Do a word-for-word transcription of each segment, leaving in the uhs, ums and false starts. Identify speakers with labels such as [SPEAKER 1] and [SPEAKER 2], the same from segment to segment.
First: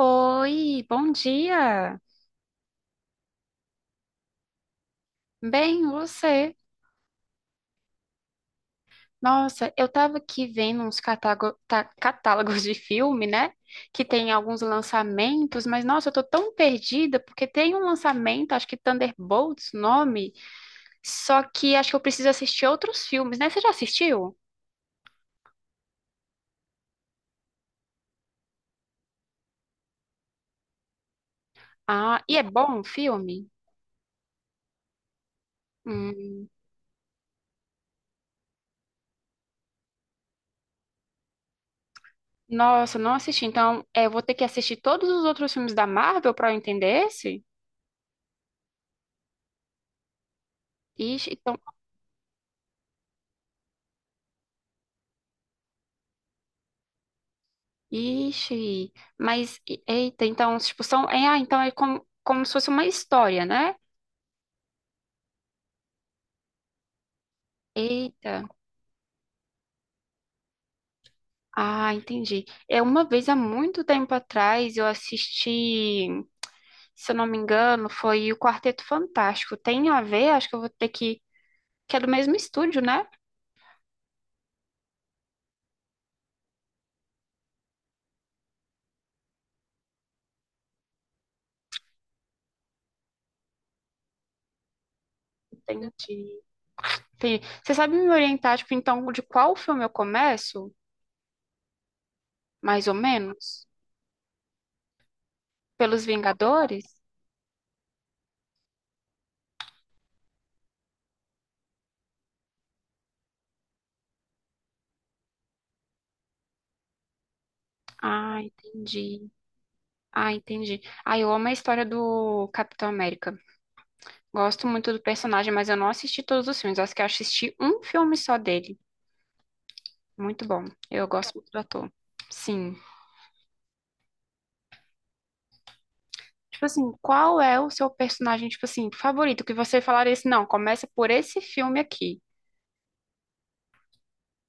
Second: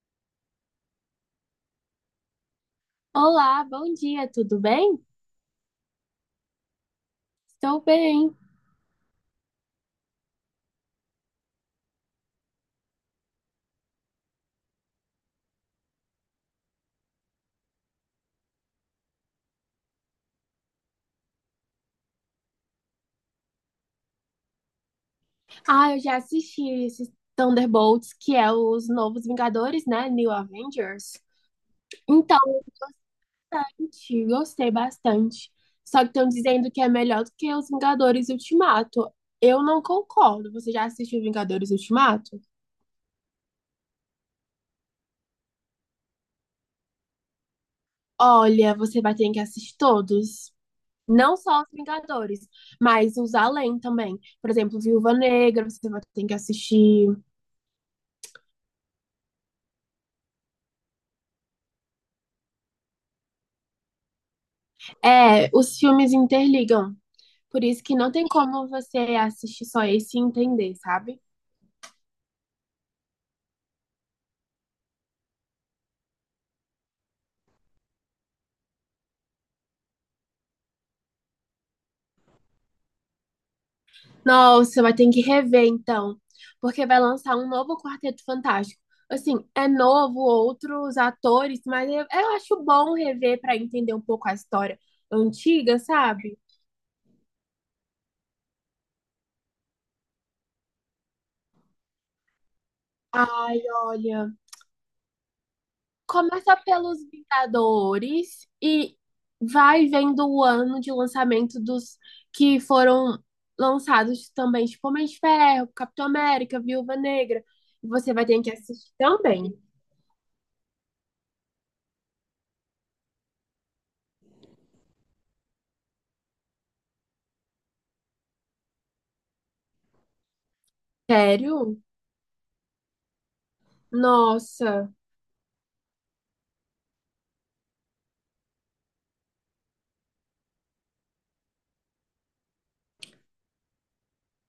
[SPEAKER 1] Oi, bom dia.
[SPEAKER 2] Olá, bom dia, tudo bem?
[SPEAKER 1] Bem, você?
[SPEAKER 2] Estou bem.
[SPEAKER 1] Nossa, eu tava aqui vendo uns catágo- tá- catálogos de filme, né? Que tem alguns lançamentos, mas nossa, eu tô tão perdida porque tem um lançamento, acho que Thunderbolts, o nome, só que acho que eu preciso assistir outros filmes, né? Você já assistiu?
[SPEAKER 2] Ah, eu já assisti esses Thunderbolts, que é os novos Vingadores, né? New Avengers.
[SPEAKER 1] Ah, e
[SPEAKER 2] Então,
[SPEAKER 1] é bom o filme?
[SPEAKER 2] gente, gostei bastante. Só que estão
[SPEAKER 1] Hum,
[SPEAKER 2] dizendo que é melhor do que os Vingadores Ultimato. Eu não concordo. Você já assistiu Vingadores Ultimato?
[SPEAKER 1] nossa, não assisti. Então, é, eu vou ter que assistir todos os outros filmes da Marvel pra eu entender esse?
[SPEAKER 2] Olha, você vai ter que assistir todos.
[SPEAKER 1] Ixi,
[SPEAKER 2] Não
[SPEAKER 1] então.
[SPEAKER 2] só os Vingadores, mas os além também. Por exemplo, Viúva Negra, você vai ter que assistir.
[SPEAKER 1] Ixi, mas e- eita, então, tipo, são, é, ah, então é como, como se fosse uma história, né?
[SPEAKER 2] É, os filmes interligam. Por isso que não tem
[SPEAKER 1] Eita,
[SPEAKER 2] como você assistir só esse e entender, sabe?
[SPEAKER 1] ah, entendi. É uma vez há muito tempo atrás eu assisti, se eu não me engano, foi o Quarteto Fantástico. Tem a ver? Acho que eu vou ter que, que é do mesmo estúdio, né?
[SPEAKER 2] Nossa, vai ter que rever então, porque vai lançar um novo Quarteto Fantástico. Assim, é novo, outros atores, mas eu, eu acho bom rever para entender um pouco a história antiga, sabe?
[SPEAKER 1] Entendi. Entendi. Você sabe me orientar, tipo, então, de qual filme eu começo? Mais ou menos?
[SPEAKER 2] Ai, olha,
[SPEAKER 1] Pelos
[SPEAKER 2] começa pelos
[SPEAKER 1] Vingadores?
[SPEAKER 2] Vingadores e vai vendo o ano de lançamento dos que foram lançados também, tipo Homem de Ferro, Capitão América, Viúva Negra. Você vai
[SPEAKER 1] Ah,
[SPEAKER 2] ter que assistir
[SPEAKER 1] entendi.
[SPEAKER 2] também.
[SPEAKER 1] Ah, entendi. Ah, eu amo a história do Capitão América. Gosto muito do personagem, mas eu não assisti todos os filmes. Acho que eu assisti um filme só dele. Muito bom. Eu gosto muito do
[SPEAKER 2] Sério?
[SPEAKER 1] ator. Sim.
[SPEAKER 2] Nossa.
[SPEAKER 1] Tipo assim, qual é o seu personagem, tipo assim, favorito? Que você falaria assim, não, começa por esse filme aqui.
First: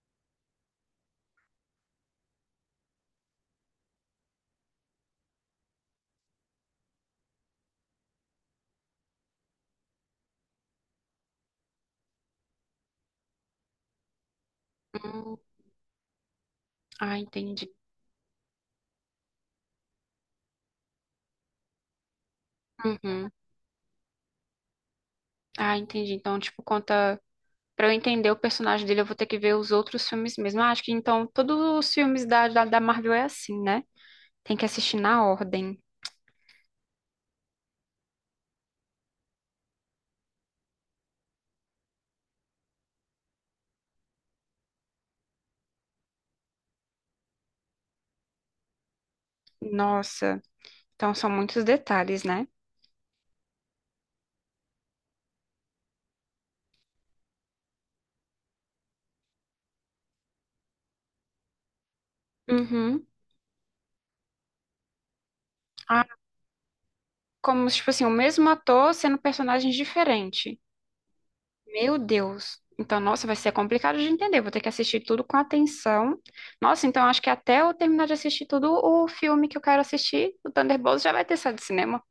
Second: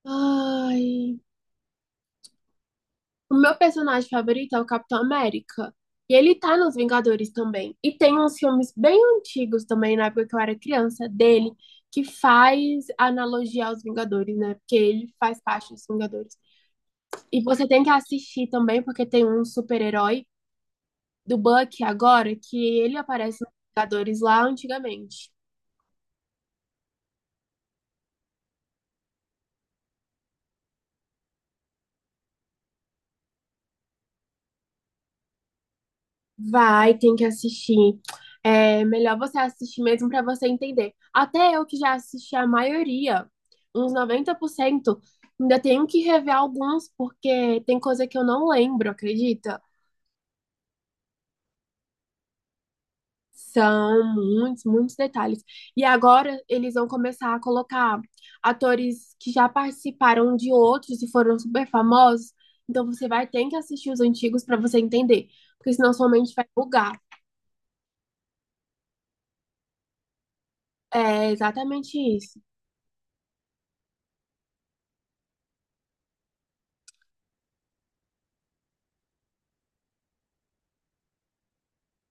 [SPEAKER 2] Ai. O meu personagem favorito é o Capitão América. E ele tá nos Vingadores também. E tem uns filmes bem antigos também, na época que eu era criança, dele, que faz analogia aos Vingadores, né? Porque ele
[SPEAKER 1] Hum,
[SPEAKER 2] faz parte dos Vingadores.
[SPEAKER 1] ah,
[SPEAKER 2] E você
[SPEAKER 1] entendi.
[SPEAKER 2] tem que assistir também, porque tem um super-herói do Bucky agora, que ele
[SPEAKER 1] Uhum.
[SPEAKER 2] aparece nos Vingadores lá antigamente.
[SPEAKER 1] Ah, entendi. Então, tipo, conta. Pra eu entender o personagem dele, eu vou ter que ver os outros filmes mesmo. Ah, acho que então todos os filmes da, da, da Marvel é assim, né? Tem que assistir na ordem.
[SPEAKER 2] Vai, tem que assistir. É melhor você assistir mesmo para você entender. Até eu que já assisti a maioria, uns noventa por cento ainda tenho que rever alguns porque tem coisa que eu não lembro, acredita?
[SPEAKER 1] Nossa. Então são muitos detalhes, né?
[SPEAKER 2] São muitos, muitos detalhes. E agora eles vão começar a colocar atores que já participaram de outros e foram super famosos. Então
[SPEAKER 1] Uhum.
[SPEAKER 2] você vai ter que assistir os antigos para você entender, porque senão
[SPEAKER 1] Ah,
[SPEAKER 2] sua mente vai bugar.
[SPEAKER 1] como, tipo assim, o mesmo ator sendo personagens diferentes.
[SPEAKER 2] É
[SPEAKER 1] Meu
[SPEAKER 2] exatamente isso.
[SPEAKER 1] Deus. Então, nossa, vai ser complicado de entender. Vou ter que assistir tudo com atenção. Nossa, então acho que até eu terminar de assistir tudo o filme que eu quero assistir, o Thunderbolts, já vai ter saído do cinema.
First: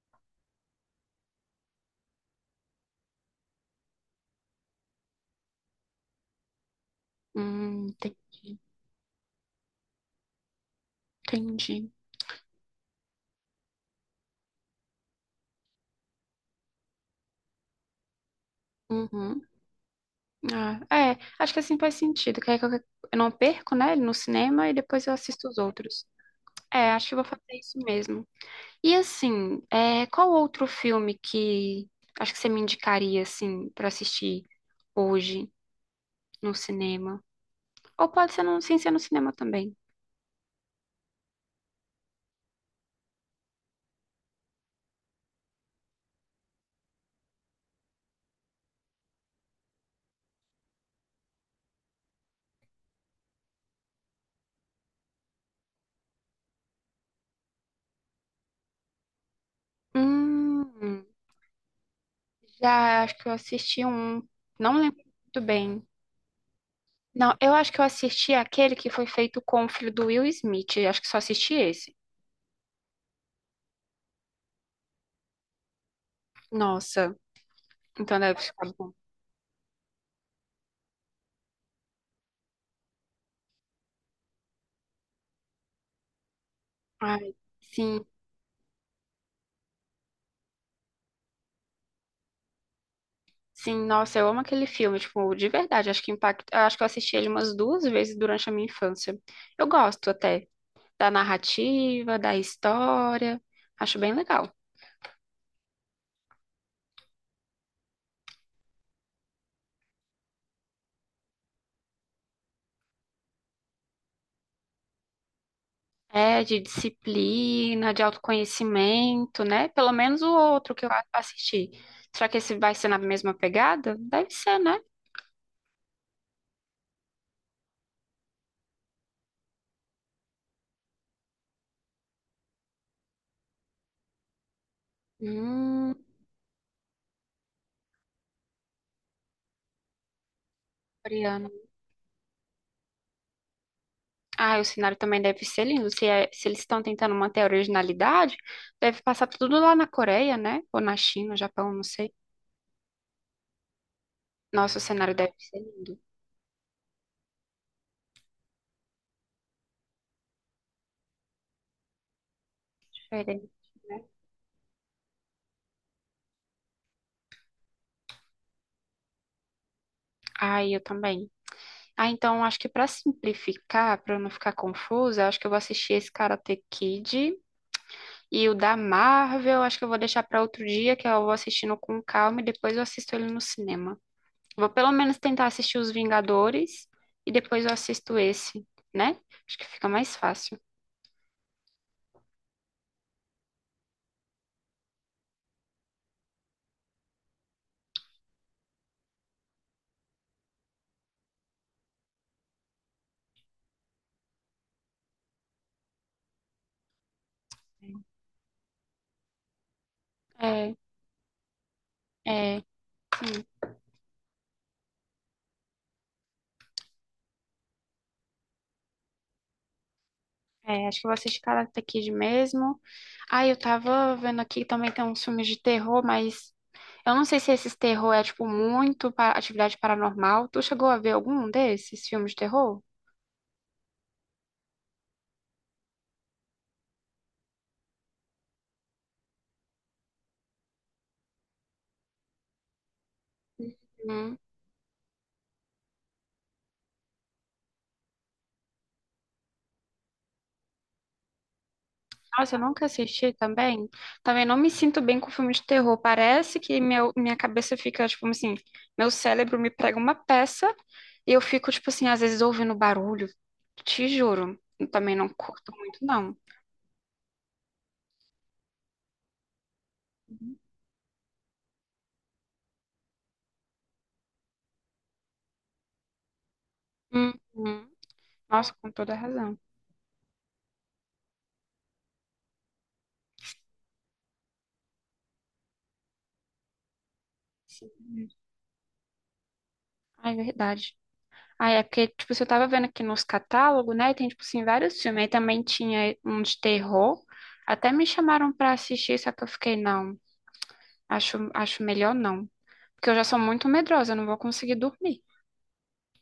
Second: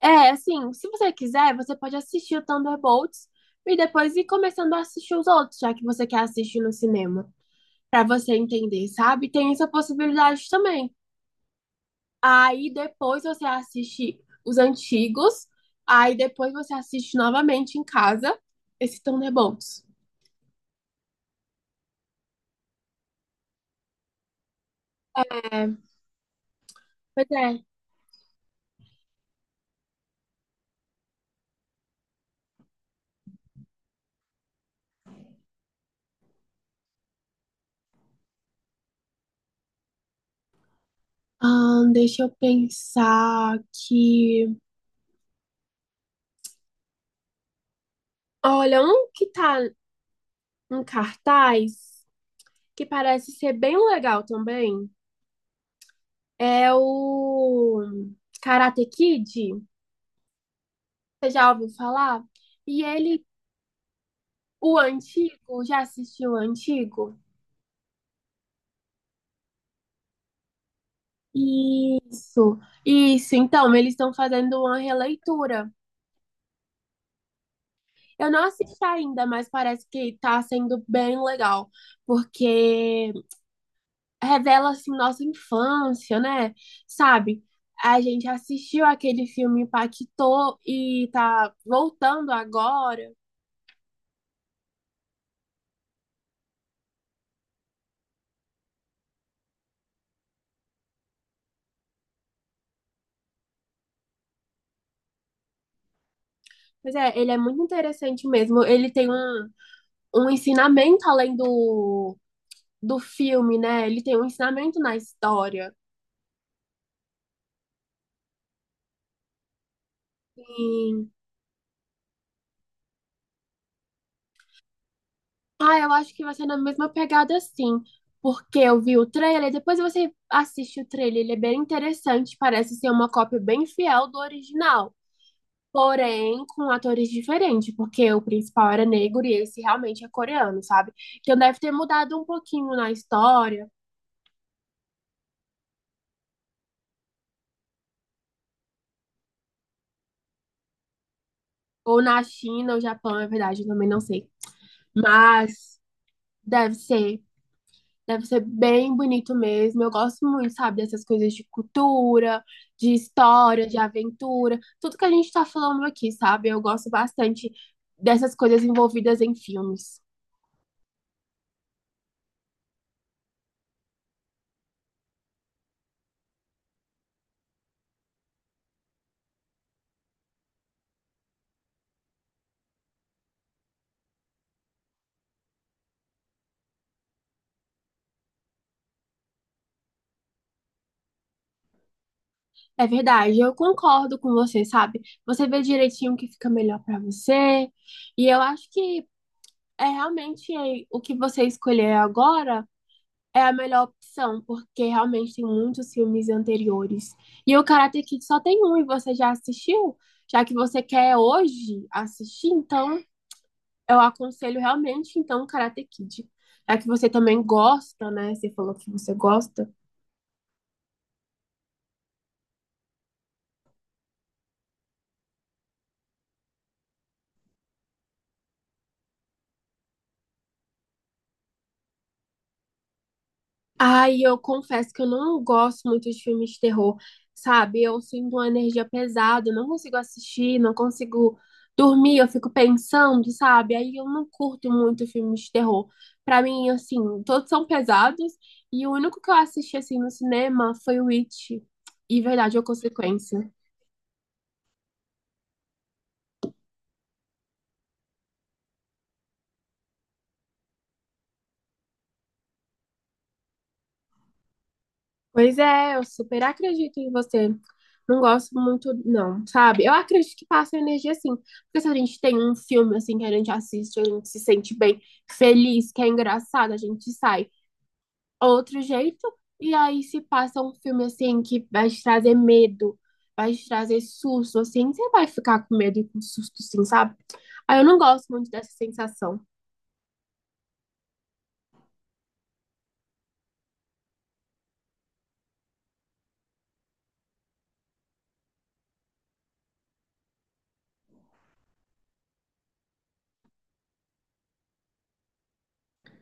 [SPEAKER 2] É, assim, se você quiser, você pode assistir o Thunderbolts e depois ir começando a assistir os outros, já que você quer assistir no cinema,
[SPEAKER 1] Hum,
[SPEAKER 2] pra
[SPEAKER 1] ente-
[SPEAKER 2] você entender, sabe? Tem essa possibilidade também.
[SPEAKER 1] Entendi.
[SPEAKER 2] Aí depois você assiste os antigos, aí depois você assiste novamente em casa esse
[SPEAKER 1] Uhum.
[SPEAKER 2] Thunderbolts.
[SPEAKER 1] Ah, é, acho que assim faz sentido. Que aí que eu eu não perco, né, ele no cinema e depois eu assisto os
[SPEAKER 2] É,
[SPEAKER 1] outros. É, acho que eu vou
[SPEAKER 2] pois
[SPEAKER 1] fazer
[SPEAKER 2] é.
[SPEAKER 1] isso mesmo. E assim, é, qual outro filme que acho que você me indicaria assim para assistir hoje no cinema? Ou pode ser no, sem ser no cinema também.
[SPEAKER 2] Ahn, deixa eu pensar que. Olha, um que tá em cartaz, que parece ser bem legal também. É o Karate Kid,
[SPEAKER 1] Hum,
[SPEAKER 2] você já ouviu falar? E
[SPEAKER 1] já acho
[SPEAKER 2] ele,
[SPEAKER 1] que eu assisti um, não
[SPEAKER 2] o
[SPEAKER 1] lembro muito
[SPEAKER 2] antigo, já
[SPEAKER 1] bem.
[SPEAKER 2] assistiu o antigo?
[SPEAKER 1] Não, eu acho que eu assisti aquele que foi feito com o filho do Will Smith. Acho que só assisti esse.
[SPEAKER 2] Isso, isso. Então, eles estão fazendo uma releitura.
[SPEAKER 1] Nossa, então
[SPEAKER 2] Eu
[SPEAKER 1] deve
[SPEAKER 2] não
[SPEAKER 1] ficar
[SPEAKER 2] assisti
[SPEAKER 1] bom.
[SPEAKER 2] ainda, mas parece que tá sendo bem legal, porque revela assim nossa infância, né?
[SPEAKER 1] Ai,
[SPEAKER 2] Sabe? A
[SPEAKER 1] sim.
[SPEAKER 2] gente assistiu aquele filme impactou e tá voltando agora.
[SPEAKER 1] Sim, nossa, eu amo aquele filme, tipo, de verdade, acho que impacta, acho que eu assisti ele umas duas vezes durante a minha infância. Eu gosto até da narrativa, da história, acho bem legal.
[SPEAKER 2] Pois é, ele é muito interessante mesmo. Ele tem um, um ensinamento além do, do filme, né? Ele tem um ensinamento na história.
[SPEAKER 1] É, de disciplina, de autoconhecimento, né? Pelo menos o outro que eu a-
[SPEAKER 2] E,
[SPEAKER 1] assisti. Será que esse vai ser na mesma pegada? Deve ser, né?
[SPEAKER 2] ah, eu acho que vai ser na mesma pegada assim, porque eu vi o trailer, depois você assiste o trailer, ele é bem interessante, parece ser uma cópia bem fiel do original.
[SPEAKER 1] Hum,
[SPEAKER 2] Porém, com atores diferentes, porque o principal era negro e esse realmente é coreano, sabe? Então
[SPEAKER 1] coreano.
[SPEAKER 2] deve ter mudado um pouquinho na história,
[SPEAKER 1] Ah, o cenário também deve ser lindo. Se, é- se eles estão tentando manter a originalidade, deve passar tudo lá na Coreia, né? Ou na China, Japão, não
[SPEAKER 2] ou
[SPEAKER 1] sei.
[SPEAKER 2] na China, ou Japão, é verdade, eu também não sei.
[SPEAKER 1] Nossa, o cenário deve ser
[SPEAKER 2] Mas
[SPEAKER 1] lindo,
[SPEAKER 2] deve ser, deve ser bem bonito mesmo. Eu gosto muito, sabe, dessas coisas de cultura, de
[SPEAKER 1] diferente,
[SPEAKER 2] história, de
[SPEAKER 1] né?
[SPEAKER 2] aventura, tudo que a gente tá falando aqui, sabe? Eu gosto bastante dessas coisas envolvidas em filmes.
[SPEAKER 1] Ai, eu também. Ah, então acho que pra simplificar, pra eu não ficar confusa, acho que eu vou assistir esse Karate Kid e o da Marvel, acho que eu vou deixar pra outro dia, que eu vou assistindo com calma e depois eu assisto ele no cinema. Vou pelo menos tentar assistir os Vingadores e depois eu assisto esse, né? Acho que fica mais fácil.
[SPEAKER 2] É verdade, eu concordo com você, sabe? Você vê direitinho o que fica melhor pra você. E eu acho que é realmente é, o que você escolher agora é a melhor opção, porque realmente tem muitos filmes anteriores. E o Karate Kid só tem um e você já assistiu? Já que
[SPEAKER 1] É,
[SPEAKER 2] você quer hoje assistir,
[SPEAKER 1] é,
[SPEAKER 2] então
[SPEAKER 1] sim,
[SPEAKER 2] eu aconselho realmente então o Karate Kid. Já que você também gosta, né? Você falou que você gosta.
[SPEAKER 1] é, acho que eu vou assistir Karate Kid mesmo. Ah, eu tava vendo aqui também tem uns filmes de terror, mas eu não sei se esses terror é, tipo, muito para atividade paranormal. Tu chegou a ver algum desses filmes de terror?
[SPEAKER 2] Ai, eu confesso que eu não gosto muito de filmes de terror, sabe? Eu sinto uma energia pesada, eu não consigo assistir, não consigo dormir, eu fico pensando, sabe? Aí eu não
[SPEAKER 1] Hum.
[SPEAKER 2] curto muito filmes de terror. Pra mim, assim, todos são pesados e o único que eu assisti assim no cinema foi o It e
[SPEAKER 1] Nossa,
[SPEAKER 2] Verdade
[SPEAKER 1] eu
[SPEAKER 2] ou
[SPEAKER 1] nunca assisti
[SPEAKER 2] Consequência.
[SPEAKER 1] também. Também não me sinto bem com filme de terror. Parece que meu, minha cabeça fica, tipo assim, meu cérebro me prega uma peça e eu fico, tipo assim, às vezes ouvindo barulho. Te juro. Eu também não
[SPEAKER 2] Pois
[SPEAKER 1] curto
[SPEAKER 2] é,
[SPEAKER 1] muito,
[SPEAKER 2] eu
[SPEAKER 1] não.
[SPEAKER 2] super acredito em você. Não gosto muito, não, sabe? Eu acredito que passa energia assim. Porque se a gente tem um filme assim que a gente assiste, a gente se sente bem, feliz, que é engraçado, a gente sai
[SPEAKER 1] Uhum. Nossa,
[SPEAKER 2] outro
[SPEAKER 1] com toda
[SPEAKER 2] jeito.
[SPEAKER 1] razão.
[SPEAKER 2] E aí se passa um filme assim que vai te trazer medo, vai te trazer susto, assim, você vai ficar com medo e com susto, sim, sabe? Aí eu não gosto
[SPEAKER 1] Sim.
[SPEAKER 2] muito dessa sensação.
[SPEAKER 1] Ai, verdade. Ah, é porque, tipo, se eu tava vendo aqui nos catálogos, né? Tem, tipo, assim, vários filmes. Aí também tinha um de terror. Até me chamaram pra assistir, só que eu fiquei, não, acho, acho melhor não. Porque eu já sou muito medrosa, eu não vou conseguir dormir.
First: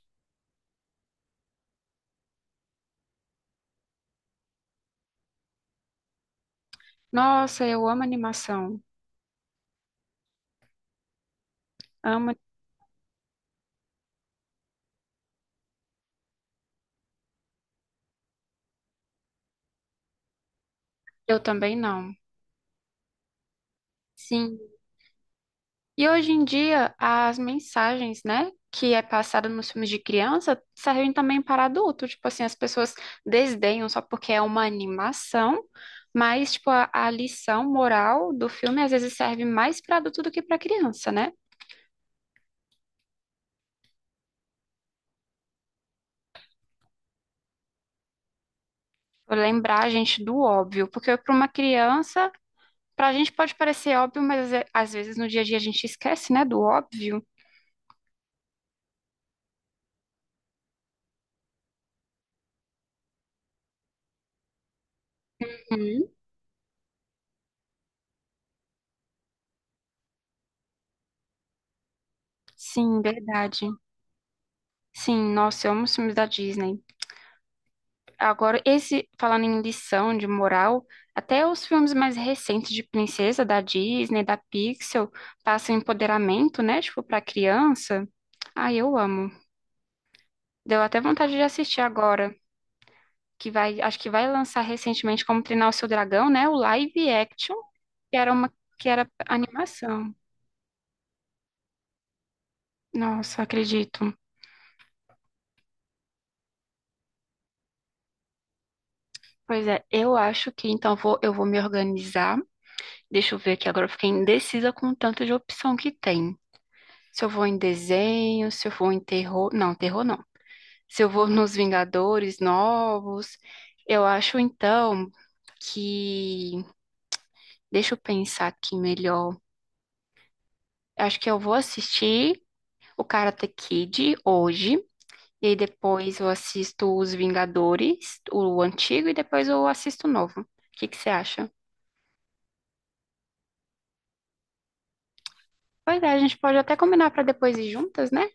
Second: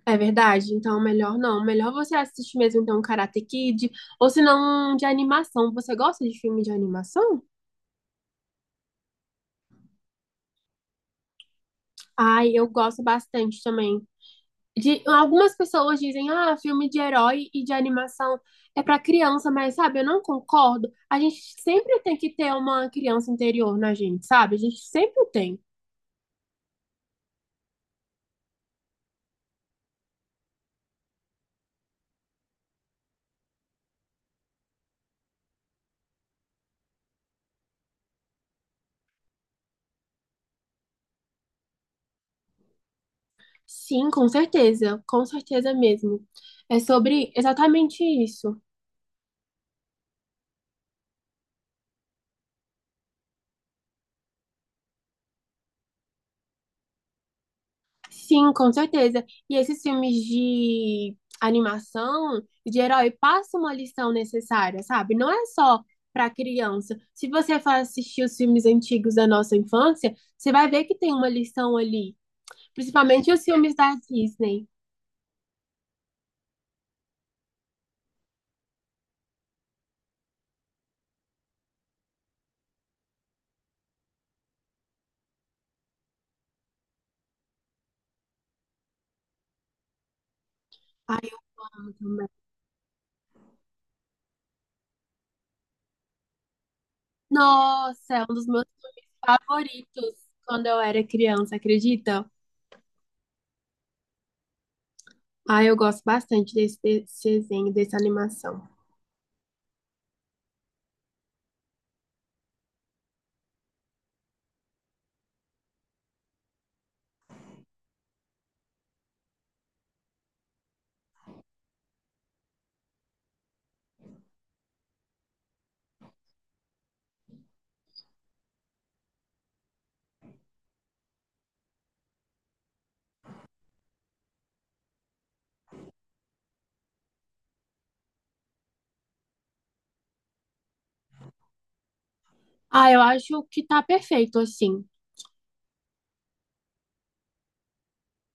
[SPEAKER 2] É verdade, então melhor não. Melhor você assistir mesmo então Karate Kid, ou se não um de animação. Você gosta de filme de animação?
[SPEAKER 1] Nossa, eu amo animação. Amo.
[SPEAKER 2] Ai, eu gosto bastante também. De, algumas pessoas dizem, ah, filme de herói e de animação é pra criança, mas sabe, eu não concordo. A gente
[SPEAKER 1] Eu também
[SPEAKER 2] sempre
[SPEAKER 1] não.
[SPEAKER 2] tem que ter uma criança interior na gente, sabe? A
[SPEAKER 1] Sim.
[SPEAKER 2] gente sempre tem.
[SPEAKER 1] E hoje em dia, as mensagens, né, que é passada nos filmes de criança, servem também para adulto. Tipo assim, as pessoas desdenham só porque é uma animação, mas, tipo, a, a lição moral do filme às vezes serve mais para adulto do que para criança, né?
[SPEAKER 2] Sim, com certeza, com certeza mesmo. É sobre exatamente isso.
[SPEAKER 1] Pra lembrar a gente do óbvio, porque para uma criança, para a gente pode parecer óbvio, mas é- às vezes no dia a dia a gente esquece, né, do óbvio.
[SPEAKER 2] Sim, com certeza. E esses filmes de animação, de herói, passam uma lição necessária, sabe? Não é só
[SPEAKER 1] Uhum.
[SPEAKER 2] para criança. Se você for assistir os filmes antigos da nossa infância, você vai ver que tem uma lição ali.
[SPEAKER 1] Sim,
[SPEAKER 2] Principalmente os
[SPEAKER 1] verdade.
[SPEAKER 2] filmes da Disney.
[SPEAKER 1] Sim, nossa, eu amo os filmes da Disney. Agora, esse, falando em lição de moral, até os filmes mais recentes de princesa, da Disney, da Pixel, passam empoderamento, né? Tipo, pra criança. Ah, eu amo. Deu até
[SPEAKER 2] Ai,
[SPEAKER 1] vontade
[SPEAKER 2] eu
[SPEAKER 1] de assistir
[SPEAKER 2] amo também.
[SPEAKER 1] agora, que vai, acho que vai lançar recentemente Como Treinar o Seu Dragão, né? O live action,
[SPEAKER 2] Nossa,
[SPEAKER 1] que
[SPEAKER 2] é um
[SPEAKER 1] era
[SPEAKER 2] dos
[SPEAKER 1] uma,
[SPEAKER 2] meus
[SPEAKER 1] que
[SPEAKER 2] filmes
[SPEAKER 1] era animação.
[SPEAKER 2] favoritos quando eu era criança, acredita?
[SPEAKER 1] Nossa, acredito.
[SPEAKER 2] Ah, eu gosto bastante desse, desse desenho, dessa animação.
[SPEAKER 1] Pois é, eu acho que então vou, eu vou me organizar. Deixa eu ver aqui agora, eu fiquei indecisa com o tanto de opção que tem. Se eu vou em desenho, se eu vou em terror. Não, terror não. Se eu vou nos Vingadores novos. Eu acho então que. Deixa eu pensar aqui melhor. Acho que eu vou assistir o Karate Kid hoje. E aí depois eu assisto os Vingadores, o antigo, e depois eu assisto o novo. O que que você acha?
[SPEAKER 2] Ah, eu acho que tá perfeito assim.
[SPEAKER 1] Pois é, a gente pode até combinar para depois ir juntas, né?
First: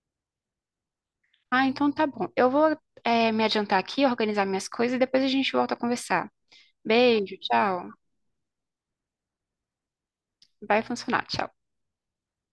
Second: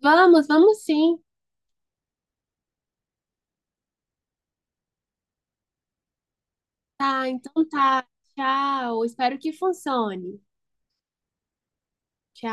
[SPEAKER 2] Vamos, vamos sim.
[SPEAKER 1] Ah, então tá bom. Eu vou, eh, me adiantar aqui, organizar minhas coisas e depois a gente volta a conversar.
[SPEAKER 2] Tá,
[SPEAKER 1] Beijo,
[SPEAKER 2] então
[SPEAKER 1] tchau.
[SPEAKER 2] tá. Tchau. Espero que funcione.
[SPEAKER 1] Vai funcionar. Tchau.